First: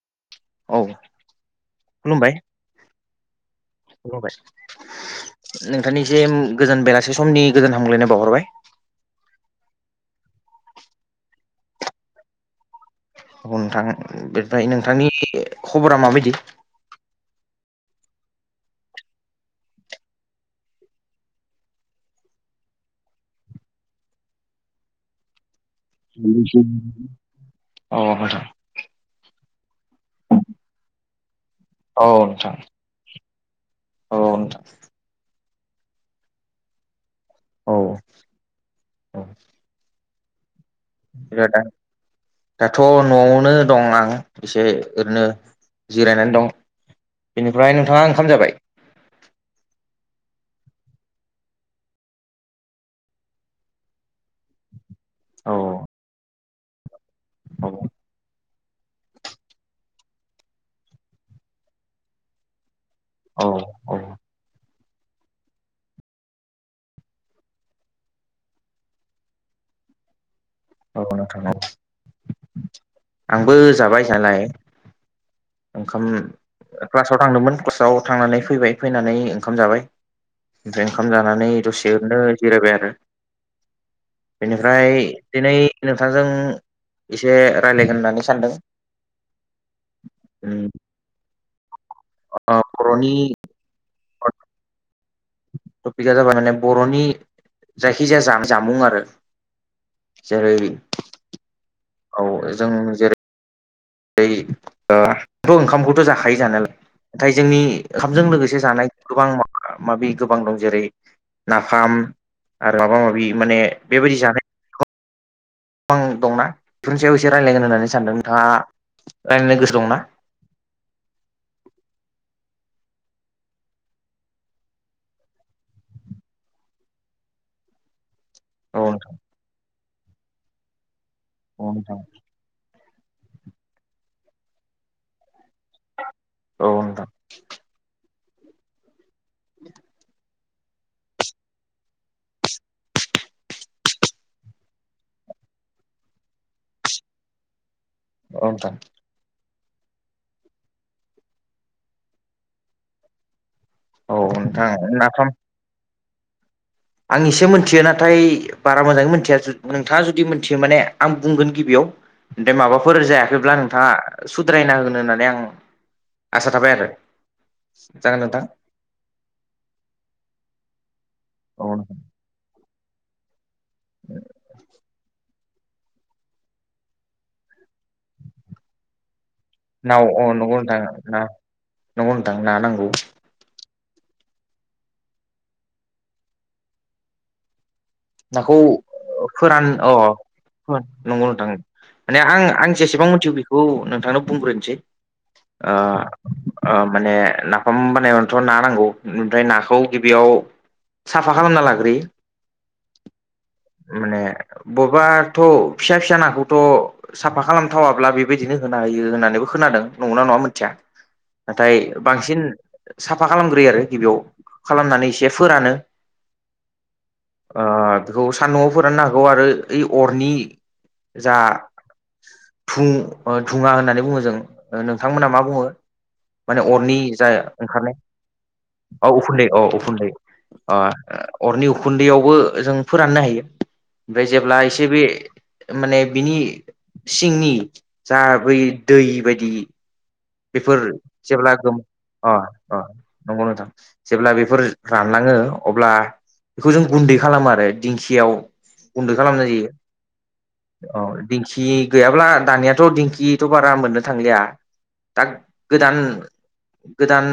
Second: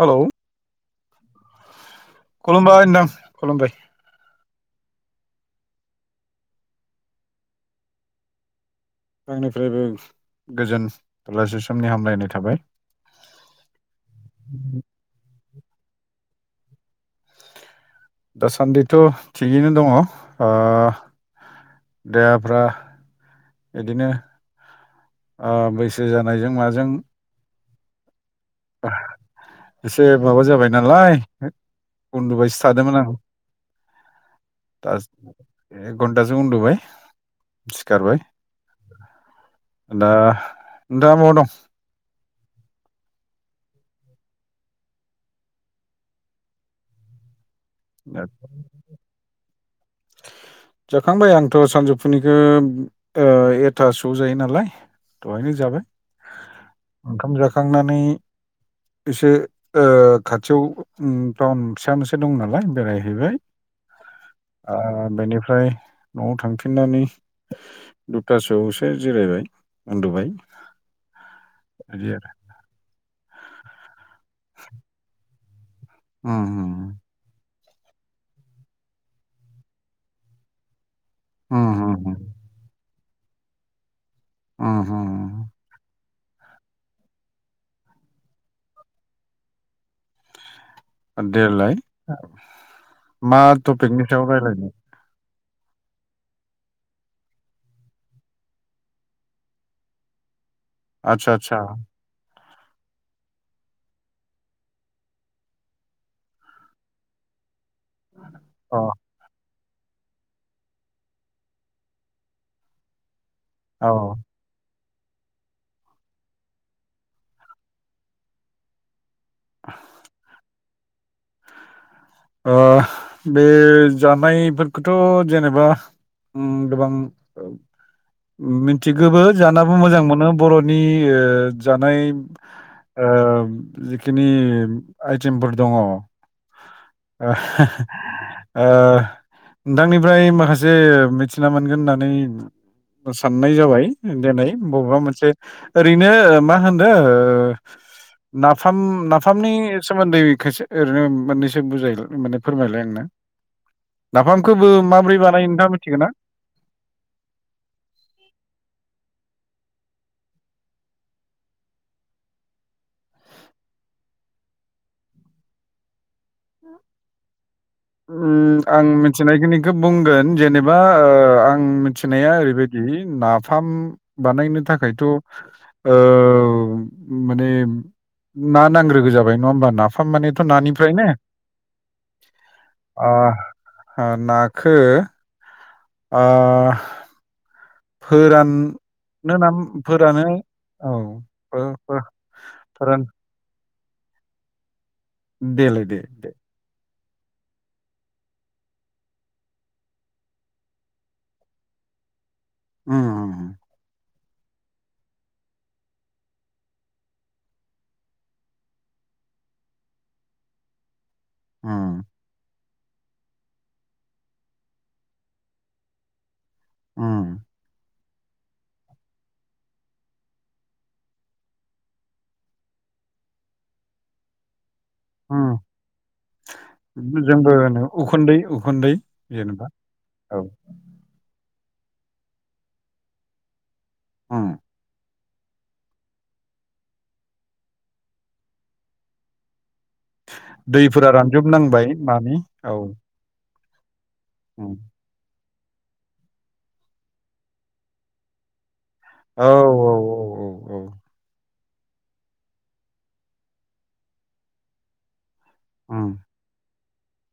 हेल' औ खुलुमबाय नोंथां खुलुमबाय नोंथांनिसिम गोजोन बेलासे समनि गोजोन हामग्लायनाय बावहरबाय। आंनिफ्रायबो गोजोन थलासे समनि हामलायनाय थाबाय। नोंथां बेनिफ्राय नोंथांनि खबरा माबायदि? दासान्दिथ' थिगैनो दङ ओ देहाफ्रा इदिनो ओ बैस अ एसे माबा जाबाय नालाय उन्दुबायसो थादोंमोन आं। अ नोंथां। एक घन्टासो उन्दुबाय। औ सिखारबाय औ दा नोंथाङा बहा दं? दाथ' न'आवनो दं आं एसे ओरैनो जिरायनानै दं। बेनिफ्राय नोंथाङा ओंखाम जाबाय [inaudible] जाखांबाय आंथ' सानजौफुनिखो ओ एथासोआव जायो नालाय। दहायनो औ जाबाय ओंखाम औ जाखांनानै एसे ओ खाथियाव उ टाउन फिसा मोनसे दं नालाय बेराय हैबाय औ औ ओ बेनिफ्राय न'आव थांफिननानै दुथासोआवसो जिरायबाय उन्दुबाय। बिदि आरो आंबो जाबाय जानाय। [unintelligible] ओंखाम उम उम क्लासाव थांदोंमोन क्लासाव थांनानै फैबाय फैनानै ओंखाम जाबाय। ओमफ्राय ओंखाम जानानै उम दसे उम उम ओरैनो जिरायबाय आरो। बेनिफ्राय उम उम दिनै नोंथांजों एसे रायलायगोन होननानै सानदों। उ देलाय बर'नि मा टपिकनि सायाव रायलायनो? टपिका जाबाय माने बर'नि जायखिजाया जा-जामुं आरो। जेरै आतसा आतसा। औ जों जेरै बै ओ थ' ओंखामखौथ' जाखायो जानायालाय नाथाय जोंनि ओंखामजों लोगोसे अ जानाय गोबां माबा माबि गोबां दं जेरै नाफाम आरो माबा माबि माने औ बेबायदि जानाय गोबां दंना थुनसेयाव एसे रायलायगोन होननानै सानदों नोंथाङा रायलायनो गोसो दंना? ओ बे जानायफोरखौथ' जेनेबा उम गोबां औ मिनथिगोबो जानाबो मोजां मोनो बर'नि ओ नोंथां जानाय ओ जिखिनि आइटेमफोर दङ औ नोंथां। ओ नोंथांनिफ्राय माखासे से मिथिना मोनगोन होननानै साननाय जाबाय दिनै बबेबा मोनसे ओरैनो मा होनो ओ औ नोंथां नाफाम नाफामनि सोमोन्दै खेसे ओरैनो मोननैसो बुजाय माने फोरमायलाय आंनो। औ नोंथां औ नोंथां नाफामखौबो माबोरै नाफाम बानायो नोंथाङा मिथिगौ ना? आं एसे मोनथियो नाथाय बारा मोजाङै मोनथिया जु नोंथाङा जुदि मोनथियो माने आं बुंगोन गिबियाव दे माबाफोर जायाखैब्ला नोंथाङा सुद्रायना होगोन होननानै आं आसा थाबाय आरो जागोन नोंथां। उम आं मिथिनायखिनिखौ बुंगोन जेनेबा ओ आं औ मिथिनाया ओरैबायदि नाफ फाम बानायनो थाखायथ' ओ माने ना नांग्रोगो जाबाय नङा होमबा? नाव नाफाम अ मानेथ' नंगौ नोंथां नानिफ्राय नो। ना नंगौ नोंथां ना नांगौ। आ नखौ ओ फोरान नाखौ फोरान अ फोरान औ नंगौ नोंथां फो फो माने आं आं फोरान जेसेबां मिथि बेखौ नोंथांनो बुंग्रोनोसै देलाय दे दे ओ माने नाफाम बानायबाथ' ना नांगौ ओमफ्राय नाखौ गिबियाव साफा खालामना लाग्रोयो उम माने बबाथ' फिसा फिसा नाखौथ' साफा खालामथावाब्ला बेबायदिनो होना होयो होननानैबो खोनादों नंगौना नङा मिथिया। नाथाय उम बांसिन साफा खालामग्रोयो आरो गिबियाव खालामनानै एसे फोरानो उम ओ बेखौ सान्दुंआव फोराननो हागौ आरो ओइ अरनि जा धु-धुङा होननानै बुङो जों नोंथांमोना मा उम बुङो माने अरनि उम जा जोंबो होनो ओंखारनाय उखुन्दै उखुन्दै औ उखुन्दै औ जेनेबा उखुन्दै औ अ अरनि उखुन्दैयावबो जों फोराननो हायो ओमफ्राय उम जेब्ला एसे बे माने बिनि सिंनि जा बै दै बायदि बेफोर दैफोरा जेब्ला गो रानजोबनांबाय अ नानि औ अ नंगौ नोंथां जेब्ला बेफोर उम रा लाङो अब्ला बेखौ जों गुन्दै खालामो आरो दिंखियाव गुन्दै औ खालामनाय जायो। औ औ अ दिंखि गैयाब्ला दानियाथ' दिंखिथ' बारा मोननो थांलिया दा गोदान उम गोदान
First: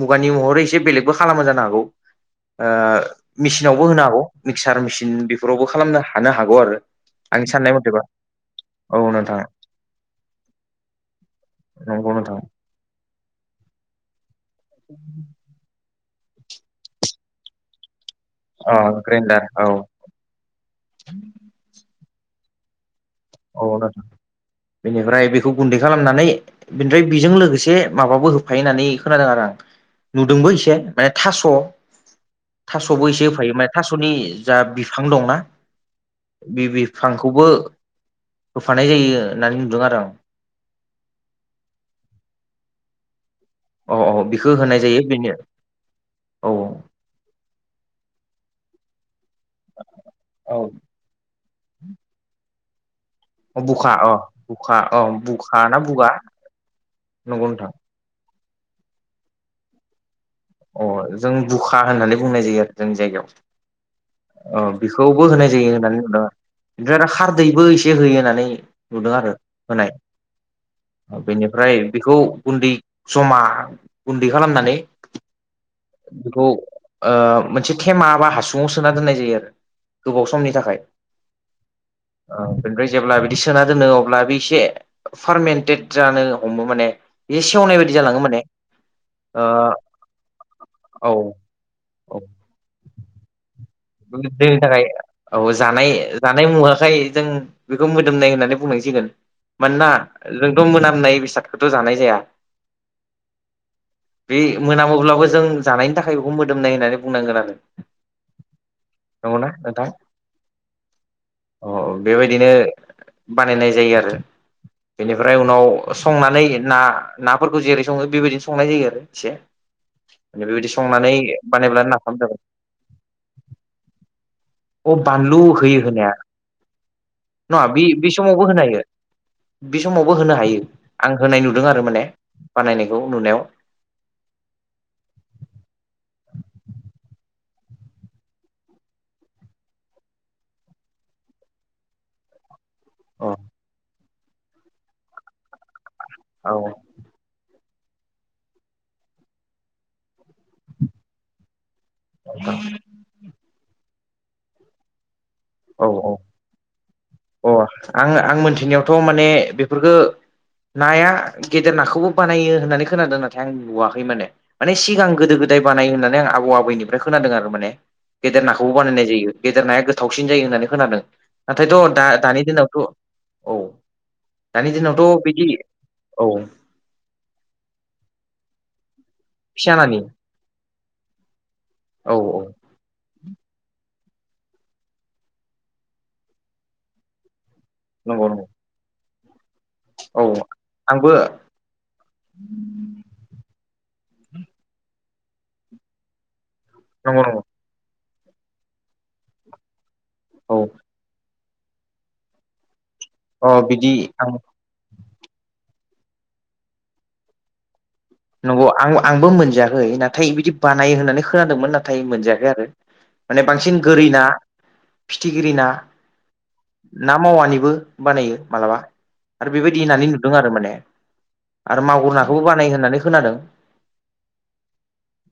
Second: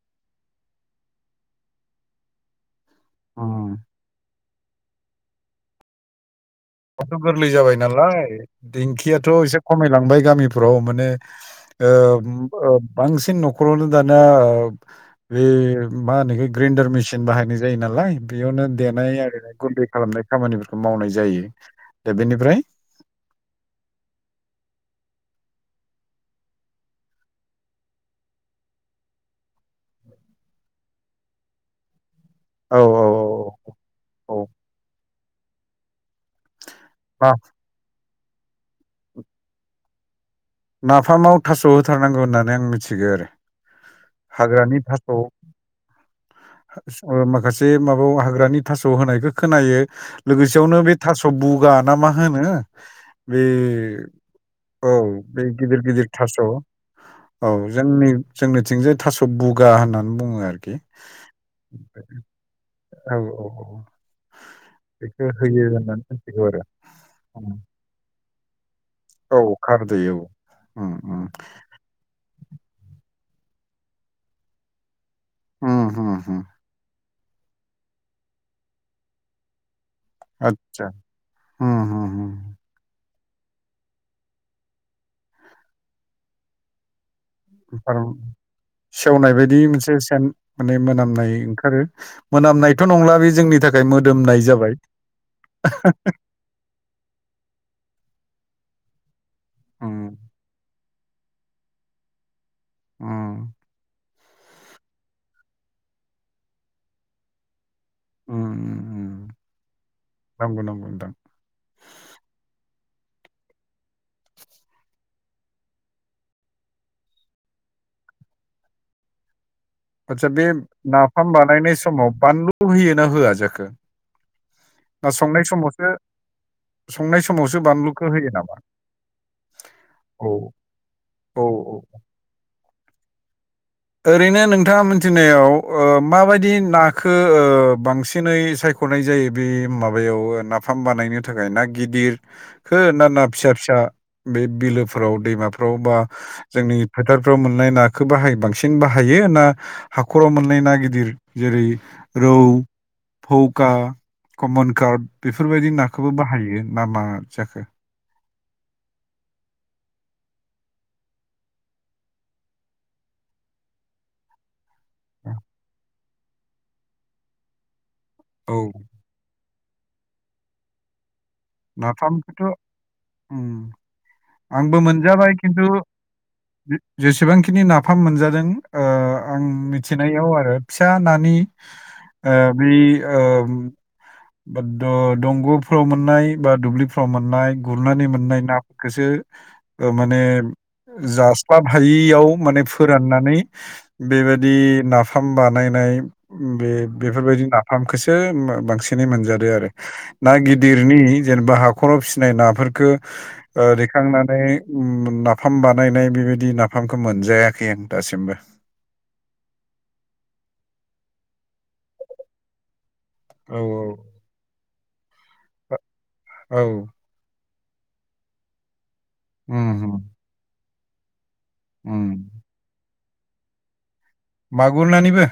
मुगानि महरै एसे बेलेगबो खालामो जानो हागौ ओ उम मेसिनावबो होनो हागौ मिक्सार मेसिन बेफोरावबो खालामनो हानो हागौ आरो। आथ' आंनि गोरलै साननाय जाबाय मथेबा नालाय औ दिंखियाथ' नोंथां एसे खमायलांबाय गामिफोराव माने ओ नंगौ नोंथां ओ बांसिन न'खरावनो दाना ओ बे मा होनो एखो ग्रेन्डार मेसिन बाहायनाय जायो नालाय। बेयावनो अ देनाय ग्रेन्डार आरिनाय औ गुन्दै खालामनाय खामानिफोरखौ मावनाय जायो दा बेनिफ्राय औ नोंथां बेनिफ्राय बेखौ गुन्दै खालामनानै बेनिफ्राय बेजों लोगोसे माबाबो होफायो होननानै खोनादों आरो आं नुदोंबो एसे माने थास' औ औ थास'बो एसे होफायो माने थास'नि औ जा बिफां दंना बे बे ना बिफांखौबो होफानाय जायो होननानै नुदों आरो आं। नाफामाव थास' होथारनांगौ होननानै आं मिथिगो आरो। औ औ बिखौ हाग्रानि होनाय जायो थास' ओ बेनो औ माखासे माबायाव हाग्रानि थास' होनायखो खोनायो औ लोगोसेयावनो बे थास' बुगा ना मा होनो अ बुखा बे अ बुखा औ अ बे बुखा ना गिदिर गिदिर बुगा थास औ नंगौ नोंथां जोंनि जोंनिथिंजाय थास' बुगा होननानै बुङो आरो। अ जों बुखा होननानै बुंनाय जायो आरो जोंनि औ जायगायाव औ औ अ बेखौबो बेखौ होनाय होयो जायो होननानै बुंदों मिथिगौ ओमफ्राय आरो उम। खारदैबो एसे होयो होननानै नुदों आरो औ होनाय खारदै औ उम उम बेनिफ्राय बेखौ गुन्दै जमा गुन्दै खालामनानै उम उम उम बेखौ ओ मोनसे थेमा बा हासुङाव सोना दोननाय जायो आरो। गोबाव समनि थाखाय आतसा उम उम ओं बेनिफ्राय जेब्ला बिदि सोना दोनो अब्ला बे एसे फारमन्टेद जानो हमो माने बे सेवनाय बायदि जालाङो [unintelligible] माने सेवनाय ओ बायदि मोनसे सेन माने औ मोनामनाय ओंखारो। औ मोनामनायथ' नंला बे जोंनि थाख जोंनि थाखाय औ जानाय जा नाय मुवाखाय जों बेखौ मोदोमनाय होननानै बुंनांसिगोन। मानोना उम जोंथ' मोनामनाय बेसादखौथ' जानाय जाया उम बे मोनामोब्लाबो जों जानायनि थाखाय बेखौ मोदोमनाय होननानै बुंनांगोन आरो। उम नंगौना नोंथां? नंगौ नंगौ नोंथां अ बेबायदिनो बानायनाय जायो आरो। बेनिफ्राय उनाव संनानै ना नाफोरखौ जेरै सङो बेबायदिनो संनाय जायो आरो एसे। आतसा बे बेबायदि संनानै नाफाम बानायनाय बानायब्ला समाव नाफाम जाबाय बानलु होयोना होआ जाखो? अ ना बानलु संनाय होयो समावसो होनाया संनाय समावसो नङा बे बानलुखौ बे होयो समावबो नामा होनो हायो। बे समावबो औ होनो हायो आं औ होनाय नुदों औ आरो माने बानायनायखौ नुनायाव। ओरैनो नोंथाङा मिथिनायाव ओ-माबायदि नाखौ ओ-बांसिनै सायख' नाय जायो बे माबायाव नाफाम बानायनो थाखाय ना गिदिर। खो ना अ फिसा फिसा बे बिलोफोराव दैमाफ्राव बा औ जोंनि। नोंथां फोथारफ्राव मोननाय नाखौ बाहायो बांसिन? बाहायो ना हाख'राव मोननाय ना गिदिर जेरै रौ। फौका कमन कार्ड बेफोरबायदि नाखौबो औ बाहायो नामा औ जाखो? अ आं आं मोन्थिनायावथ' माने बेफोरखो। नाया गेदेर नाखौबो बानायो होननानै खोनादों नाथाय आं नुवाखै माने। माने सिगां गोदो गोदाय बानाय होननानै आं आबौ आबैनिफ्राय खोनादों आरो माने गेदेर औ नाखौबो बानायनाय जायो। गेदेर नाया गोथावसिन जायो होननानै खोनादों नाथायथ' दा नाफामखौथ' दानि दिनावथ' औ। उम दानि आंबो दिनावथ' मोनजाबाय बिदि खिन्थु औ जेसेबांखिनि नाफाम मोनजादों। ओ-आं फिसा नानि मिथिनायाव आरो फिसा नानि औ औ ओ-बै। ओ [unintelligible] दंग'फ्राव मोननाय बा दुब्लिफ्राव मोननाय गुरनानै नंगौ मोननाय नंगौ ना खोसो ओ-माने औ आंबो जा बा हायियाव माने फोराननानै बेबायदि नाफाम बानायनाय बे नंगौ नंगौ बेफोरबायदि नाफामखोसो बांसिनै मोनजादो आरो ना औ गिदिरनि। जेनेबा हाखराव फिसिनाय नाफोरफोरखौ अ बिदि आं ओ-दैखांनानै नाफाम बानायनाय बेबायदि नाफामखौ मोनजायाखै आं दासिमबो। अ आं आंबो मोनजायाखै नाथाय बिदि बानायो होननानै खोनादोंमोन नाथाय मोनजाखै आरो। माने औ बांसिन गोरि ना फिथिगिरि ना। औ ना मावानिबो बानायो मालाबा आरो उम बेबायदि उम होननानै नुदों आरो माने। आरो उम मागुर नाखौबो बानायो होननानै खोनादों मागुर नानिबो?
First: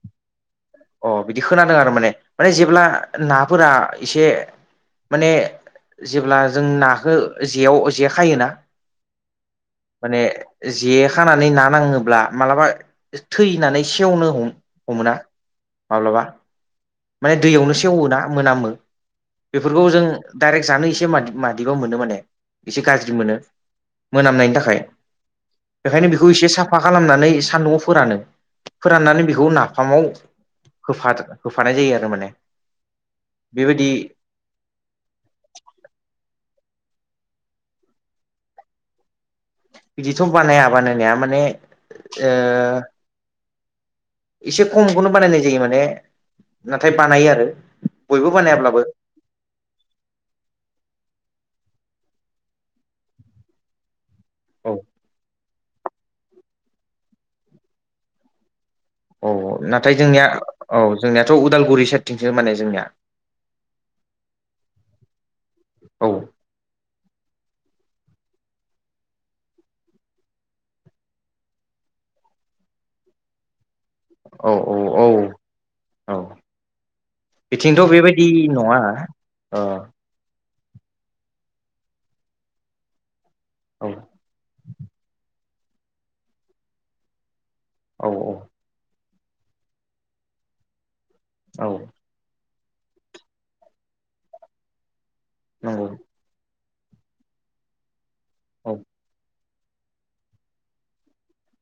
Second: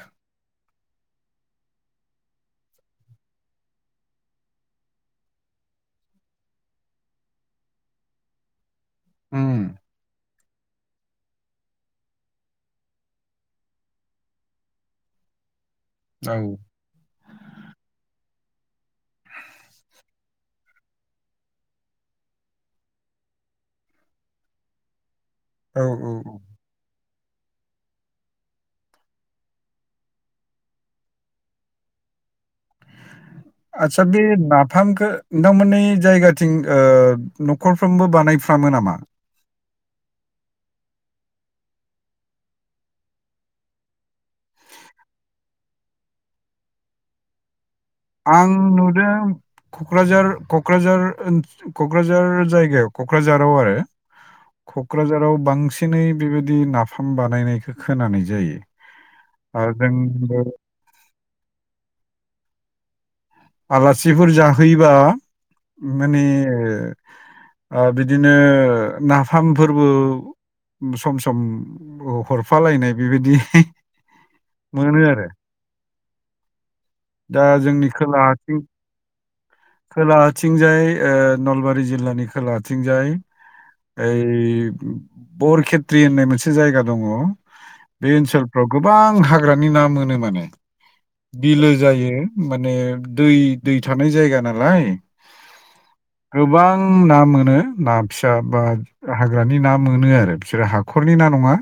अ बिदि खोनादों आरो माने माने जेब्ला नाफोरा एसे माने जेब्ला जों नाखौ जेयाव जे खायोना। उम माने जे खानानै ना नाङोब्ला माब्लाबा थैनानै सेवनो हमोना माब्लाबा। औ माने दैयावनो सेवोना मोनामो। बेफोरखौ जों डाइरेक्ट जानो एसे मादि-मादिबा मोनो माने एसे गाज्रि मोनो। मोनामनायनि थाखाय औ बेखायनो बेखौ औ एसे साफा खालामना। नै सानदुंआव फोरानो फोराननानै बेखौ नाफामाव होफा होफानाय जायो आरो माने। बेबायदि आतसा बे ना फामखौ नोंथांमोननि जायगाथिं न'खरफ्रोमबो बानायफ्रामो नामा? बिदिथ' बानाया बानायनाया माने ओ एसे खमखौनो बानायनाय जायो माने नाथाय बानायो आरो बयबो आं बानायाब्लाबो नुदों कक्राझार कक्राझार कक्राझार ओन जायगायाव क'क्राझाराव आरो औ क'क्राझाराव बांसिनै बेबायदि नाफाम बानायनायखौ खोनानाय जायो। औ आरो नाथाय जोंनिया जोंबो औ जोंनियाथ' उदालगुरि साइडथिंसो माने जोंनिया। आलासिफोर जाहैबा औ माने ओ बिदिनो नाफामफोरबो सम सम हरफालायनाय बेबायदि औ औ मोनो औ आरो औ दा बिथिंथ' जोंनि बेबायदि नङा ओ खोलाआथिंजाय ओ नलबारि जिल्लानि खोला आथिंजाय औ ओइ बरखेत्रि होननाय मोनसे जायगा दङ। औ बे औ ओनसोलफ्राव गोबां हाग्रानि ना मोनो माने बिलो औ जायो। माने दै दै थानाय जायगा नालाय। नंगौ। गोबां ना मोनो ना फिसा बा औ गाहा बिरानि ना मोनो आरो बिसोरो हाखरनि ना नङा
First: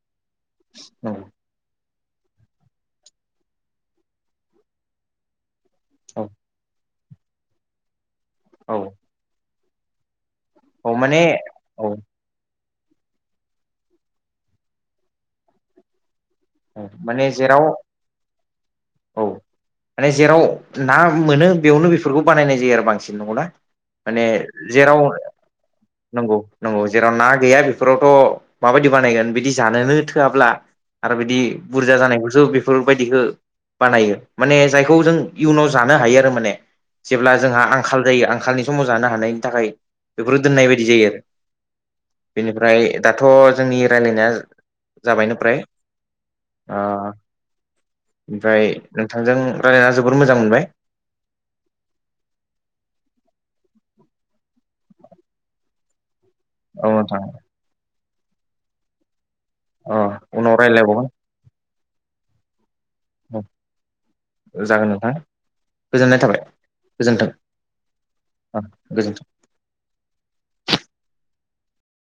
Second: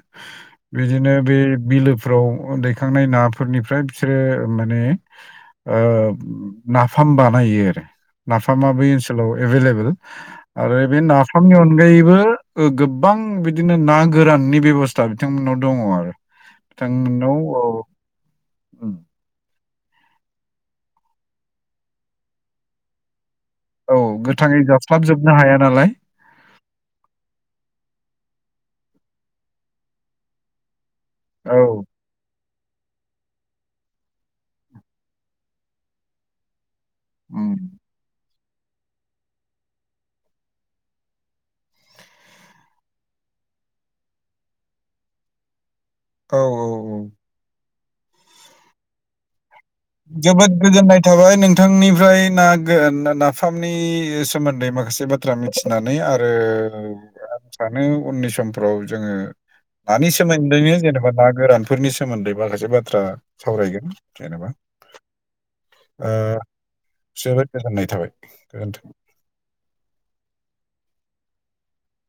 बिदिनो नंगौ बे बिलो फोराव दैखांनाय नाफोरनिफ्राय बिसोरो माने ओ औ ना फाम बानायो आरो नाफामा औ बै ओनसोलाव एभेलेबेल। आरो औ बे माने नाफामनि औ अनगायैबो गोबां बिदिनो ना गोराननि बेब'स्था बिथांमोननाव दङ आरो। औ माने बिथांनाव जेराव औ औ माने जेराव ना मोनो बेयावनो बेफोरखौ बानायनाय जायो आरो बांसिन नंगौ ना? औ माने गोथाङै जेराव जास्लाबजोबनो हाया नालाय नंगौ नंगौ जेराव ना गैया बेफोरावथ' माबायदि बानायगोन बिदि जानोनो थोआब्ला बि औ बुरजा जानायखौसो बे बेफोरबायदिखो बानायो माने जायखौ जों इयुनाव जानो हायो आरो माने। जेब्ला उम। जोंहा आंखाल जायो आंखालनि समाव जानो हानायनि थाखाय बेफोरो दोननाय बायदि जायो आरो। बेनिफ्राय दाथ' जोंनि राय्लायनाया जाबायनो फ्राय। औ ओ औ ओमफ्राय नोंथांजों रायलायना जोबोर मोजां जोबोद मोनबाय गोजोननाय थाबाय नोंथांनिफ्राय ना नाफामनि सोमोन्दै माखासे बाथ बाथ्रा मिथिनानै आरो औ नोंथां आं सानो उननि समफ्राव जोङो अ नानि उनाव सोमोन्दैनो रायज्लायबावगोन जेनेबा ना गोरानफोरनि सोमोन्दै माखासे बाथ्रा सावरायगोन जेनेबा। जागोन नोंथां। ओ गोजोननाय थाबाय गोजोन्थों जोबोद गोजोननाय थाबाय अ गोजोनथों। गोजोन्थों